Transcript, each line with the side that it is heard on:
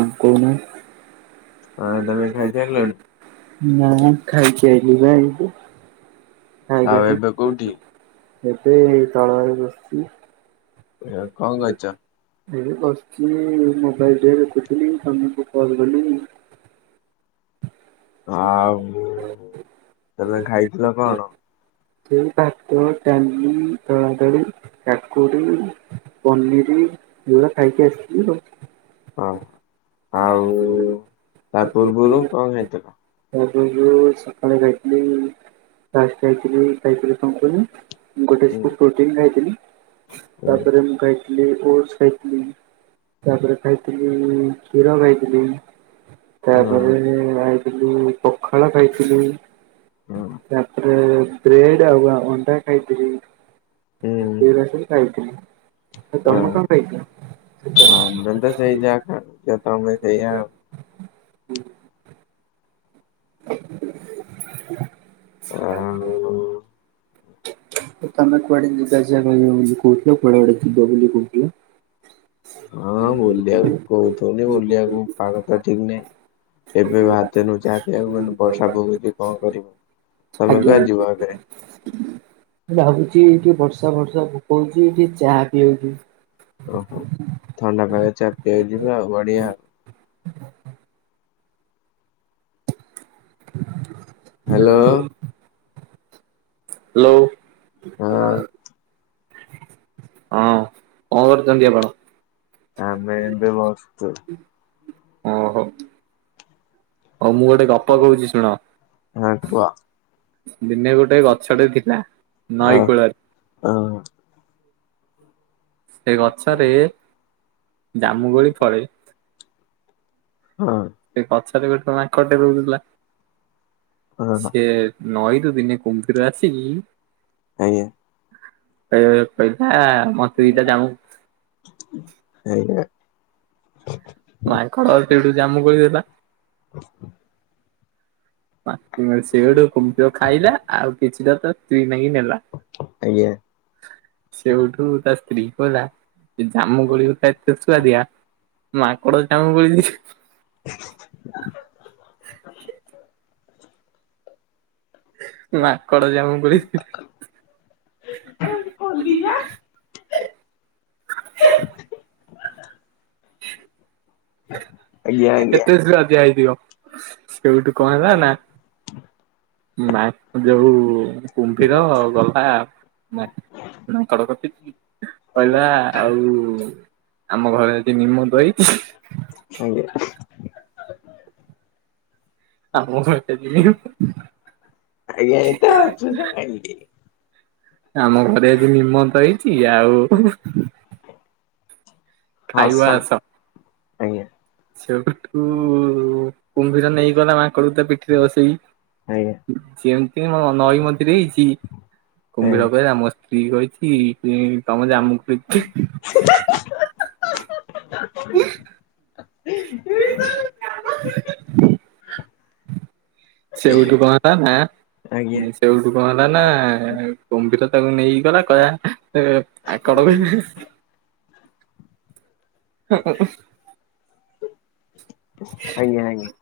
right: ଆପଣ?
left: ହଁ ତମେ ଖାଇସାରିଲଣି
right: ନା ଖାଇକି ଆଇିଲି ବା ଏଇ [unintelligible]
left: ଆଉ
right: ଏବେ
left: କୋଉଠି
right: ଏଇ ତାଳରେ ବସଛି।
left: ଏହା କଣ ଖାଇଚ?
right: ଏ ବସିଛି, ମୋବାଇଲରେ ଦେଖୁଥିଲି ତମକୁ କଲ କଲି।
left: ଆଉ ତେମେ ଖାଇଥିଲ କଣ?
right: ଏଇ ଭାତ, ଡାଲି, ଦଳାଦଳି, କାକୁଡି, ପନିରି ଏଗୁରା ଖାଇକି ଆଇଥିଲି ଆଉ।
left: ହଁ ଆଉ ତା
right: ତାପରେ [unintelligible]
left: ପୂର୍ବରୁ କଣ ଖାଇଥିଲ?
right: ଏ ଯୋଉ ସକାଳେ ଯାଇଥିଲି ଲାଷ୍ଟ ଯାଇଥିଲି ଖାଇକିରି କଣ କହିଲେ ମୁଁ ଗୋଟେ
left: ହୁଁ
right: ସ୍କୁ ପ୍ରୋଟିନ୍ ଖାଇଥିଲି,
left: ହୁଁ
right: ତାପରେ ମୁଁ ଖାଇଥିଲି ଥିଲି ଓଟ୍ସ ଖାଇଥଲି, ତାପରେ ଖାଇଥିଲି କ୍ଷୀର ଖାଇଥିଲି, ତା ଏ ଆଇଥିଲି ପଖାଳ ଖାଇଥିଲି
left: ହୁଁ
right: ତାପରେ ବ୍ରେଡ଼ ଆଉ ଅଣ୍ଡା ଖାଇଥିଲି
left: ହୁଁ
right: ସେଇରା କରି ଖାଇଥିଲି। ଆ ତମେ କଣ ଖାଇଥିଲ?
left: ହଁ ମୁଁ ତ ସେଇ ଯାହା ଖାଇଥିଲି ତମେ ସେୟା ଆଉ।
right: ହୁଁ।
left: ଆଉ
right: ତମେ କୁଆଡେ ଯିବା ଆସିବା କରିବ ବୋଲି କହୁଥିଲ, କୁଆଡେ ଗୋଟେ ଯିବ ବୋଲି କହୁଥିଲ?
left: ହଁ ବୁଲିବାକୁ କହୁଥିଲି, ବୁଲିବାକୁ ପାଗ ଟା ଠିକ ନାହିଁ। ଏବେ ବାହାରିଥିନୁ ଚାହା ପିଇଆକୁ, କହିନୁ ବର୍ଷା ପକଉଚି କଣ କରିବୁ? ତମେ
right: ଆଜ୍ଞା।
left: କୁଆଡେ ଯିବ ଏବେ
right: ଭାବୁଛିି ଟିକେ ବର୍ଷା ଫର୍ଷା ପକଉଚି ଟିକେ ଚା
left: ଓହୋ। ଥଣ୍ଡା ପାଗରେ ଚା ପିଇବାକୁ ଯିବେ ଆଉ, ବଢିଆ ଆଉ।
right: ହ୍ୟାଲୋ। ହ୍ୟାଲୋ।
left: ହଁ
right: ହଁ। କଣ କରୁଚନ୍ତି ଆପଣ?
left: ଆମେ ଏବେ ବସଛୁ
right: ଓହୋ। ହଉ ମୁଁ ଗୋଟେ ଗପ କହୁଛି ଶୁଣ।
left: ହଁ କୁହ
right: ଦିନେ ଗୋଟେ ଗଛଟେ ଥିଲା,
left: ଆଉ
right: ନଈ କୂଳରେ।
left: ହଁ
right: ସେ ଗଛରେ ଜାମୁକୋଳି ଫଳେଇ।
left: ହଁ
right: ସେ ଗଛରେ ଗୋଟେ ମାଙ୍କଡ଼ଟେ ରହୁଥିଲା।
left: ହଁ
right: ସିଏ ନଈରୁୁ ଦିନେ କୁମ୍ଭୀର ଆସିକି
left: ଆଜ୍ଞା
right: କହ କହିଲା ମତେ ଦିଟା ଜାମୁ
left: ସେଇଆ
right: ମାଙ୍କଡ ସେଇଠୁ ଜାମୁ କୋଳି ଦେଲା। ସେଉଠୁ କୁମ୍ଭୀର ଖାଇଲା, ଆଉ କିଛିଟା ତା ସ୍ତ୍ରୀ ନାଗି ନେଲା। ସେଉଠୁ ତା ସ୍ତ୍ରୀ କହିଲା ସେ ଜାମୁ କୋଳିଗୁରା ଏତେ ସୁୁଆଦିଆ ମାଙ୍କଡ ଯଦି ତାଙ୍କୁ କହିଚି ମାଙ୍କଡ ଜାମୁ କୋଳି ଓ ଦିଟା ହଲ
left: ଆଜ୍ଞା ଆଜ୍ଞା
right: ଏତେ
left: ଆଜ୍ଞା
right: ସୁଆଦିଆ ହେଇଥିବ ସେଉଠୁ କଣ ହେଲା ନା ନାଇ ଯୋଉ କୁମ୍ଭୀର ଗଲା ନାଁ ନା କଡକତି କହିଲା ଆଉ ଆମ ଘରେ ଯଦି ନିମନ୍ତ ହେଇଚି।
left: ଆଜ୍ଞା
right: ଆ ମୁ [unintelligible]
left: ଆଜ୍ଞା ଏ ତ [unintelligible] ଅୁଛ ଭଡି
right: ଆମ ଘରେ ଆଜି ନିମନ୍ତ ହେଇଛି ଆଉ
left: ହସ
right: ଖାଇବ ଆସ।
left: ଆଜ୍ଞା।
right: ସେଇଠୁ କୁମ୍ଭୀର ନେଇଗଲା ମାଙ୍କଡକୁ ତା ପିଠିରେ
left: ଆଜ୍ଞା
right: ବସେଇକି। ଯେମିତି ମ ନଇମଝିରେ ହେଇଛି
left: ଆଜ୍ଞା
right: କୁମ୍ଭୀର କହିଲା ମୋ ସ୍ତ୍ରୀ କହିଛି କି ଇ ତମ ଜାମୁ କୋଳି
left: [inaudible]
right: ସେବୁଠୁ କଣ ହେଲା ନା।
left: ଆଜ୍ଞା ଆଜ୍ଞା
right: ସେଉଠୁ କଣ ହେଲା ନା କୁମ୍ଭୀର ତାକୁ ନେଇକି ଗଲା କହିଲା ମାକଡ ହ [unintelligible] ହ [unintelligible]
left: ଆଜ୍ଞା ଆଜ୍ଞା।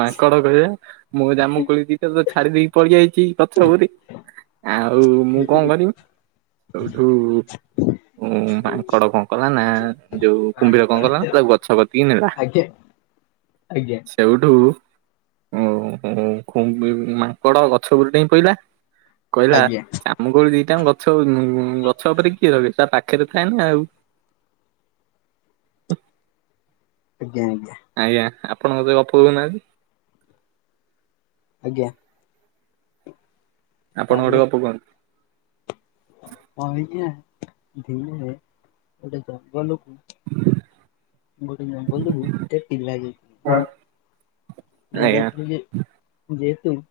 right: ମାଙ୍କଡ କହିଲା ମୁଁ ଜାମୁ କୋଳି ଦିଟା ତ ଛାଡି ଦେଇକି ପଳେଇ ଆଇଚି ଗଛ ଉପରେ। ଆଉ ମୁଁ କଣ କରିବି। ସେଇଠୁ ଉ ମାଙ୍କଡ କଣ କଲା ନା ଯୋଉ କୁମ୍ଭୀର କଣ କଲା ତାକୁ ଗଛ କତିକି ନେଲା।
left: ଆଜ୍ଞା।
right: ଆଉ କୁମ୍ଭୀ ମାଙ୍କଡ ଗଛ ଉପରକୁ ଡେଇଁ ପଇଲା। କହିଲା ଜାମୁ କୋଳି ଦିଟା ଜାଙ୍କ ତ ଗଛ ଉପରେ କିଏ ରହିବେ ତା ପାଖରେ ଥାଏ ନା ଆଉ। [inaudible]
left: ଆଜ୍ଞା ଆଞା।
right: ଆଜ୍ଞା ଆପଣ ମୋତେ ଗପ କହୁନାଁହାନ୍ତି।
left: ଆଜ୍ଞା।
right: ଆପଣ ଗୋଟେ ଗପ କୁହନ୍ତୁ।
left: ହଁ ଆଜ୍ଞା ଧୀରେ ଗୋଟେ ଜଙ୍ଗଲ କୁ ଗୋଟେ ଜଙ୍ଗଲ କୁ ପିଲାଇ ହଁ
right: ଆଜ୍ଞା
left: ଦରତ ଯେହେତୁ [unintelligible]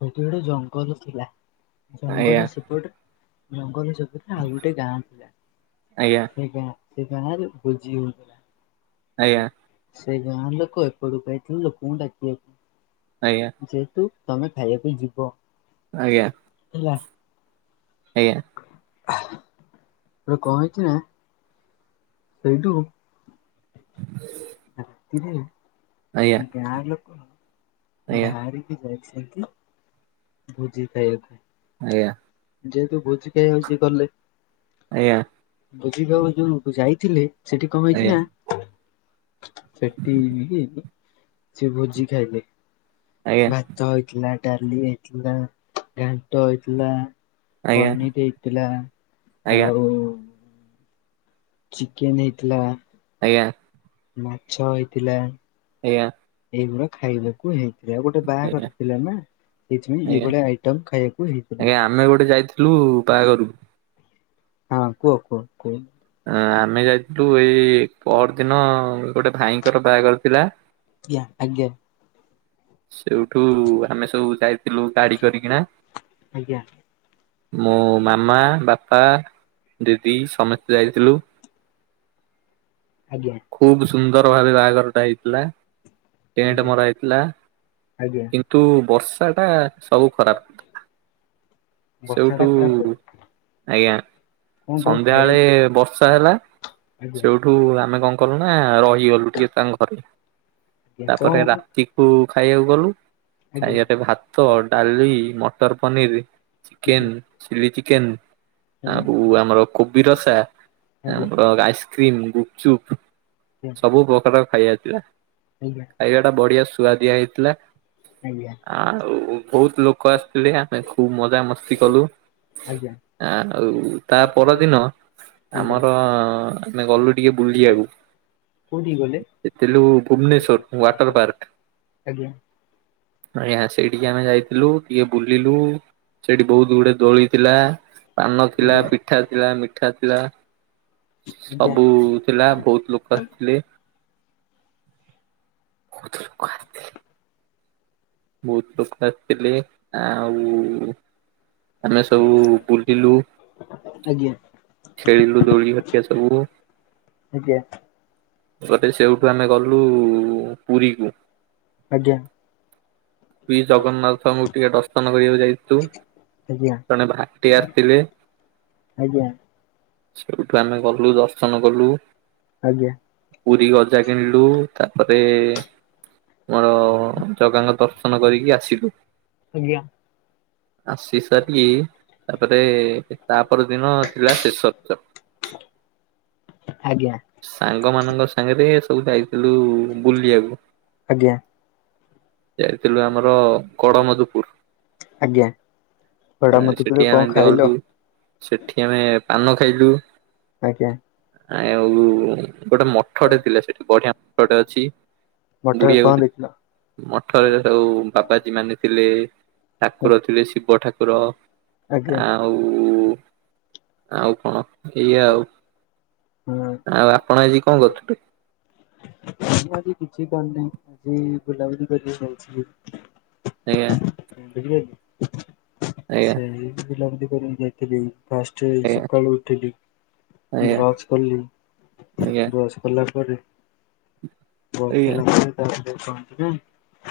left: ସେଠି ଗୋଟେ ଜଙ୍ଗଲ ଥିଲା
right: ଆଜ୍ଞା
left: ଜଙ୍ଗଲ ସେପଟେ ଜଙ୍ଗଲ ସେପ ଆଉ ଗୋଟେ ଗାଁ।
right: ଆଜ୍ଞା
left: ସେ ଗାଁ ସେ ଗାଁରେ ଭୋଜି ହଉଥିଲା
right: ଆଜ୍ଞା
left: ସେ ଗାଁଲୋକ ଏପଟକୁ ଆଇଥିଲେ ଲୋକଙ୍କୁ
right: ଆଜ୍ଞା
left: ଡାକିବାକୁ ଯେହେତୁ ତମେ ଖାଇବାପାଇଁ ଯିବ।
right: ଆଜ୍ଞା।
left: ହେଲା।
right: ଆଜ୍ଞା।
left: ଆ ହା ହେଠୁ କଣ ହେଇଛି ନା। ସେଇଠୁ।
right: ହଁ [unintelligible]
left: ରାତିରେ ଏ ଗାଁ ଲୋକ
right: ଆଜ୍ଞା
left: ଗାଁରେ କି ଅଛନ୍ତି ଭୋଜି ଖାଇବାକୁ
right: ଆଜ୍ଞା [inaudible]
left: ଯେହେତୁ ଭୋଜି ଖାଇବାକୁ ସେ ଗଲେ ଭୋଜି ଖାଇବାକୁ ଯୋଉ ଯାଇଥିଲେ ସେଠି କଣ ହେଇଛି ନା ସେଠି ବି ସେ ଭୋଜି ଖାଇଲେ ଭାତ ହେଇଥିଲା ଡାଲି ହେଇଥିଲା ଘାଣ୍ଟ ହେଇଥିଲା ପନିରି ହେଇଥିଲା ଆଉ ଚିକେନ ହେଇଥିଲା
right: ଏଆଁ
left: ମାଛ ହେଇଥିଲା ଏଇଗୁଡା ଖାଇବାକୁ ହେଇଛି ଆଉ ଗୋଟେ
right: ଆଜ୍ଞା
left: ବାହାଘର ଥିଲା ନା ସେଇଥିପାଇଁ
right: ଆଜ୍ଞା
left: ଏଇଭଳିଆ ଆଇଟମ ଖାଇବାକୁ ହେଇଥିଲା
right: ବାହା କରରୁ
left: ହଁ କୁହ କୁହ
right: ଆମେ ଯାଇଥିଲୁ ଏଇ ପର ଦିନ ଗୋଟେ ଭାଇଙ୍କର ବାହାଘର ଥିଲା
left: ଆୟଞା ଆଜ୍ଞା
right: ସେଉଠୁ ଆମେ ସବୁ ଯାଇଥିଲୁ ଗାଡି କରିକିନା
left: ଆଜ୍ଞା
right: ମୋ ମାମା ବାପା ଦିଦି ସମସ୍ତେ ଯାଇଥିଲୁ ହ
left: ଆଜ୍ଞା ଆଜ୍ଞା
right: ଖୁବ ସୁନ୍ଦର ଭାବେ ବାହାଘର ଟା ହେଇଥିଲା ଟେଣ୍ଟ
left: ଆଜ୍ଞା
right: ମର ହେଇଥିଲା
left: ଆଜ୍ଞା
right: କିନ୍ତୁ ବର୍ଷା ଟା ସବୁ ଖରାପ
left: ବର୍ଷା
right: ସେଇଠୁ
left: ଟା ଖରାପ କଲେ
right: ଆଜ୍ଞା
left: କଣ କଣ ଖାଇବା
right: ସନ୍ଧ୍ୟାବେଳେ ବର୍ଷା ହେଲା
left: ଆଜ୍ଞା
right: ସେଉଠୁ ଆମେ କଣ କଲୁ ନା ରହିଗଲୁ ଟିକେ ସାଙ୍ଗ ଘରେ
left: ଆଜ୍ଞା କଣ
right: ତାପରେ ରାତିକୁ ଖାଇବାକୁ ଗଲୁ
left: ଆଜ୍ଞା ଆଜ୍ଞା ଆଜ୍ଞା ଆଜ୍ଞା
right: ଖାଇଟେ ଭାତ ଡାଲି ମଟର ପନିର ଚିକେନ୍ ଚିଲ୍ଲି ଚିକେନ୍ ଆବ ଆମର କୋବି ରସା
left: ଆଜ୍ଞା
right: ଆମର ଆଇସ୍କ୍ରିମ ଗୁପଚୁପ ସବୁ ପ୍ରକାର ଖାଇଆଥିଲା ଖାଇବା ଟା ବଢିଆ ସୁଆଦିଆ ହେଇଥିଲା
left: ଆଜ୍ଞା
right: ଆଉ ବହୁତ ଲୋକ ଆସିଥିଲେ ଆମେ ଖୁବ ମଜା ମସ୍ତି କଲୁ
left: ଆଜ୍ଞା
right: ଆଉ ତା ପରଦିନ
left: ଆଜ୍ଞା
right: ଆମର ଆମେ ଗଲୁ ଟିକେ ବୁଲିବାକୁ
left: କୋଉଠିକି ଗଲେ
right: ପେଲୁ ଭୁବନେଶ୍ଵର ଟର ପାର୍କ
left: ଆଜ୍ଞା
right: ଆଜ୍ଞା ସେଠିକି ଆମେ ଯାଇଥିଲୁ ଟିକେ ବୁଲିଲୁ ସେଠି ବହୁତ ଦୁଡ ଦୋଳି ଥିଲା ପାନ ଥିଲା
left: ଆଜ୍ଞା ଆଜ୍ଞା
right: ପିଠା ଥିଲା ମିଠା ଥିଲା
left: ଆଜ୍ଞା
right: ସବୁ ଥିଲା ବହୁତ ଲୋକ ଆସିଥିଲେ ତ କ ବହୁତ ଲୋକ ଆସିଥିଲେ ଆଉ ଆମେ ସବୁ ବୁଲିଲୁ
left: ଆଜ୍ଞା ଆଜ୍ଞା
right: ଛେଳିରୁ ଦୌଡି ହତ୍ୟା ସବୁ ଗଟେ ସେଇଠୁ ଆମେ ଗଲୁ ପୁରୀ କ
left: ଆଜ୍ଞା
right: ବି ଜଗନ୍ନାଥଙ୍କୁ ଟିକେ ଦର୍ଶନ କରିବାକୁ ଯାଇଛୁ
left: ଆଜ୍ଞା ଆଜ୍ଞା
right: ଜଣେ ଭାଇଟି ଆସିଥିଲେି
left: ଆଜ୍ଞା
right: ସେଇଠୁ ଆମେ ଗଲୁ ଦର୍ଶନ କଲୁ
left: ଆଜ୍ଞା
right: ପୁରୀ ଗଜା କିଣିଲୁ ତାପରେ ରେ ଆମର ଜଗାଙ୍କ ଦର୍ଶନ କରିକି ଆସିବୁ
left: ଆଜ୍ଞା।
right: ଅଶୀ ସାର କି? ତାପରେ ତାପ ଦିନ ଥିଲା ଶେଷତ
left: ଆଜ୍ଞା
right: ସାଙ୍ଗ ମାନଙ୍କ ସାଙ୍ଗରେ ସବୁ ଯାଇ ଥିଲୁ ବୁଲିିବାକୁ
left: ଆଜ୍ଞା
right: ଯାଇଥିଲୁ ଆମର
left: ଆଜ୍ଞା। ବଡ
right: କଡମଧୁପୁର।
left: ମଧୁପୁରରେ
right: ସେଠି
left: କଣ
right: ଆମେ
left: ଖାଇଲ?
right: ଗଲୁ ସେଠି ଆମେ ପାନ ଖାଇଲୁ
left: ଆଜ୍ଞା।
right: ଆ ଆଉ ଗୋଟେ ମଠଟେ ଥିଲା ସେଠି ବଢିଆ ମଠଟେ ଅଛି
left: ମଠରେ କଣ
right: ବୁଢୀଆକୁ
left: ଦେଖିଲ?
right: ମଠରେ ସବୁ ବାବାଜୀ ମାନେ ଥିଲେ ଠାକୁର ଥିଲେ ଶିବ ଠାକୁର
left: ଆଜ୍ଞା
right: ଆଉ ଆଉ କଣ ଏଇଆ ଆଉ।
left: ହଁ
right: ଆଉ ଆପଣ ଆଜି କଣ କରୁଥିଲେ?
left: ଜି କିଛିି କରିନେଇ, କିଜି ଗୁଲାବ ଗଛି
right: ଆଜ୍ଞା। ଆଜ୍ଞା
left: ସେଇିଲ କରି ଯାଇଥିଲି ଫାଷ୍ଟ
right: ଆଜ୍ଞା
left: ସକାଳୁ ଉଠିଲି
right: ଆଜ୍ଞା
left: ବ୍ରସ୍ କଲି,
right: ଆଜ୍ଞା
left: ବ୍ରସ୍ କଲା ପରେ
right: ଆଜ୍ଞା
left: [unintelligible] ପହଞ୍ଚିବେ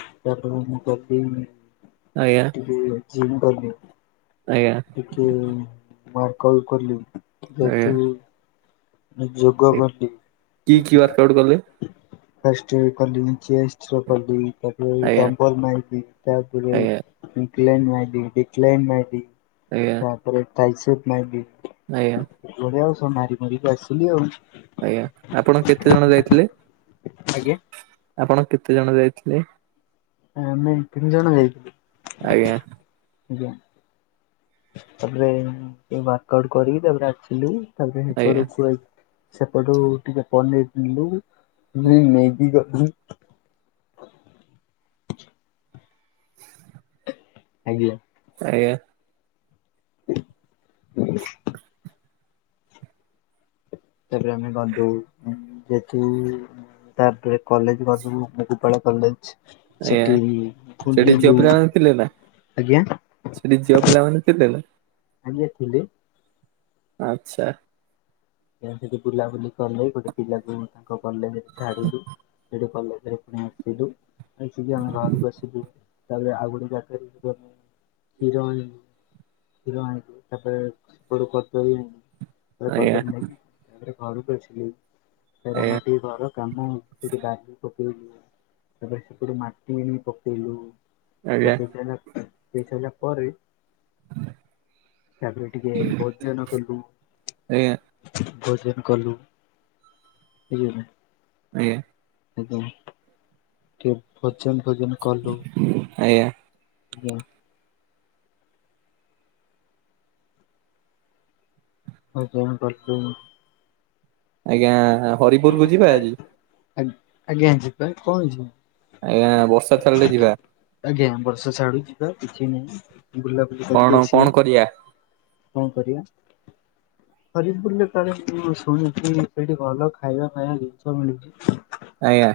left: ତାପରେ ମୁଁ କହି
right: ଆଜ୍ଞା।
left: ଜିମ୍ ଗଲି
right: ଆଜ୍ଞା ଆଜ୍ଞା
left: ଟିକେ ମାର୍କଉ କଲି ଯେହେତୁ ନି ଯୋଗଜାଳି।
right: କି କି ୱାର୍କ ଆଉଟ କଲେ
left: ଫେଷ୍ଟଟି କଲି, ଚେଷ୍ଟ୍ର କଲି। ତାପ
right: ଆଜ୍ଞା
left: ଡମ୍ପଲ ମାଇ ତାପ
right: ଆଜ୍ଞା
left: କ୍ନ ମା ଡିିକାଇନ ମା
right: ଆଜ୍ଞା
left: ତା ପରେରେ ଟାଇସଟ ମାଇଁ ବି
right: ଆଜ୍ଞା।
left: ଆଉ ସବୁ ମାରି ମାରିକି ଆସିଲି ଆଉ।
right: ଆଜ୍ଞା ଆପଣ କେତେ ଜଣ ଯାଇଥିଲେ?
left: ଆଜ୍ଞା।
right: ଆପଣ କେତେ ଜଣ ଯାଇଥିଲେ?
left: ଆମଁ ତିନି ଜଣ ଯାଇଥିଲୁ।
right: ଆଜ୍ଞା।
left: ଆଜ୍ଞା ତାପରେ ୱର୍କଆଉଟ କରି ତାପରେ ଆସିଲୁ ତାପରେ
right: ଆଜ୍ଞା
left: ସେପଟୁ କୁଆ ସେପଟୁ ଟିକେ ପନିର ପିଣିଲୁ [unintelligible] [inaudible] ଆଜ୍ଞା।
right: ଆଜ୍ଞା!
left: [unintelligible] ତାପରେ ଆମେ ବାନ୍ଧୁ ଯେଠୁତାପରେ କଲେଜ ଗଲୁବକେନ୍ଦୁ ପାଳ କଲେଜ
right: ଆଜ୍ଞା
left: ସେଠି
right: ସେଠି
left: ବୁଲିଲୁ
right: ଝିଅପିଲାମାନ ଥିଲେ ନା?
left: ଆଜ୍ଞା
right: ସେଠିଯିବା ଝିଅପିଲା ମାନେ ଥିଲେ ନା?
left: ଆଜ୍ଞା ଥିଲେ।
right: ଆଚ୍ଛା।
left: ତିଠି ବୁଲାବୁଲି କଲେ ଗୋଟେ ପିଲାକୁ ତାଙ୍କ କଲେଜେରେ ଛାଡ଼ିଲୁ ସେଟୁ କଲଜରେ ପୁଣି ଆସିଲୁ ଆସିକି ଆମେ ଘରକୁ ଆସିଲୁ ତାପରେ ଆଗ ଗଟେ ଜାଗାରେ ଯୁ ଆମ ହିରଣ ହିରଣ ତାପରେ [unintelligible] ତାପରେ
right: ଆଜ୍ଞା।
left: କଦଳୀ ନେଇକି ଘରକୁ ଆସିଲି, ସେର
right: ଆଜ୍ଞା
left: ମାଟି ଘର କାମ ହୋଉଛି ସେଠି ବାହାରେ। ପୁ ସ ସେପଟୁ ମାଟି ଆଣିକି ପକେଇଲୁ
right: ଆଜ୍ଞା
left: ପକେଇସାରିଲା। ଦେଇ ସାଇଲା ପରେ ତାପରେ ଟିକେ ଭୋଜନ କଲୁ।
right: ଆଜ୍ଞା
left: ଭୋଜନ କଲୁ ହୁଁ।
right: ଆଜ୍ଞା।
left: ସେ ଟିକେ ଭୋଜନ ଭୋଜନ କଲୁ।
right: ଆଜ୍ଞା।
left: ଆଜ୍ଞା। ଆଜି ଆମେ କରିପାରିବୁନୁ।
right: ଆଜ୍ଞା ହରିପୁରକୁ ଯିବା ଆଜି।
left: ଆ ଆଜ୍ଞା ଯିବା କଣ ଅଛି।
right: ଆଜ୍ଞା ବର୍ଷା ଛାଡିଲେ ଯିବା।
left: ଆଜ୍ଞା ବର୍ଷା ଛାଡୁ ଯିବା କିଛି ନହିଁ ବୁଲାବୁଲି
right: କଣ
left: କରିକି ଆସିବା।
right: କଣ କରିବା?
left: କଣ କରିବା। ହରିପୁରରେ କ ମୁ ଶୁଣିଛି ସେଠି ଭଲ ଖାଇବା ଫାଇବା ଜିନିଷ ମିଳୁଛି।
right: ଆଜ୍ଞା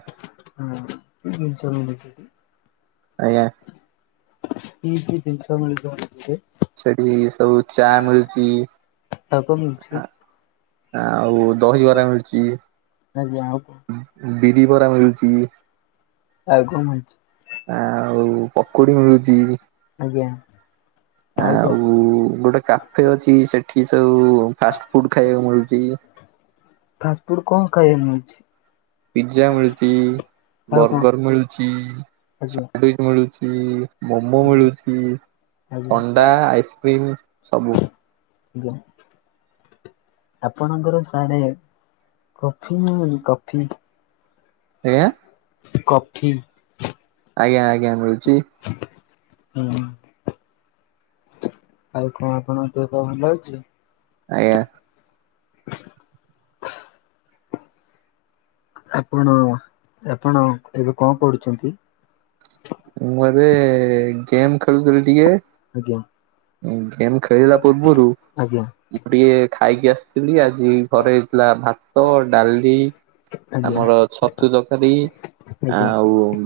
left: ହଁ ଚାଲ।
right: ଆଜ୍ଞା।
left: କି କି ଜିନଷ ମିଳୁଛି ତମ ସେଠି?
right: ସେଠି ସବୁ ଚା ମିଳୁଛି।
left: ଶାଗ ମିଳୁଛି
right: ଆଉ ଦହିବରା ମିଳୁଛି।
left: ଆଜ୍ଞା ଆଉ କଣ
right: ବିରି ବରା ମିଳୁଛି।
left: ଆଉ କଣ ହେଇଛି?
right: ଆଉ ପକୋଡି ମିଳୁଛି।
left: ଆଜ୍ଞା।
right: ଆଉ ଗୋଟେ କାଫେ ଅଛି ସେଠି ସବୁ ଫାଷ୍ଟ ଫୁଡ ଖାଇବାକୁ ମିଳୁଛି।
left: ପୁଡ଼ କଣ ଖାଇବାକୁ ମିଳୁଛି।
right: ପିଜା ମିଳୁଛି
left: ଆଉ କଣ
right: ବର୍ଗର ମିଳୁଛି
left: ଆଜ୍ଞା
right: ସାଣ୍ଡିଚ ମିଳୁଛି। ମୋମୋ
left: ଆଜ୍ଞା
right: ମିଳୁଛି
left: ଆଜ୍ଞା
right: ଥଣ୍ଡା ଆଇସ୍କ୍ରିମ୍ ସବୁ।
left: ଯମ୍ ଆପଣଙ୍କର ସାଡେ କଫି ମିଳୁନି କଫି।
right: ଆଜ୍ଞା।
left: କଫି।
right: ଆଜ୍ଞା ଆଜ୍ଞା ମିଳୁଛି।
left: ହୁଁ। ଆଉ କଣ ଆପଣଙ୍କ ଦେହ ଭଲ ଅଛି।
right: ଆଜ୍ଞା।
left: ହ ଆପଣ ଆପଣ ଏବେ କଣ କରୁଛନ୍ତି?
right: ମୁଁ ଏବେ ଗେମ୍ ଖେଳୁଥିଲି ଟିକେ।
left: ଆଜ୍ଞା
right: ଗେମ୍ ଖାଳିଲା ପୂର୍ବରୁ
left: ଆଜ୍ଞା
right: ମୁଁ ଟିକେ ଖାଇକି ଆସିଥିଲି ଆଜି ଘରେ ହେଇଥିଲା ଭାତ ଡାଲି।
left: ଆଜ୍ଞା
right: ଆମର ଛତୁ ତରକାରୀ
left: ଆଜ୍ଞା
right: ଆଉ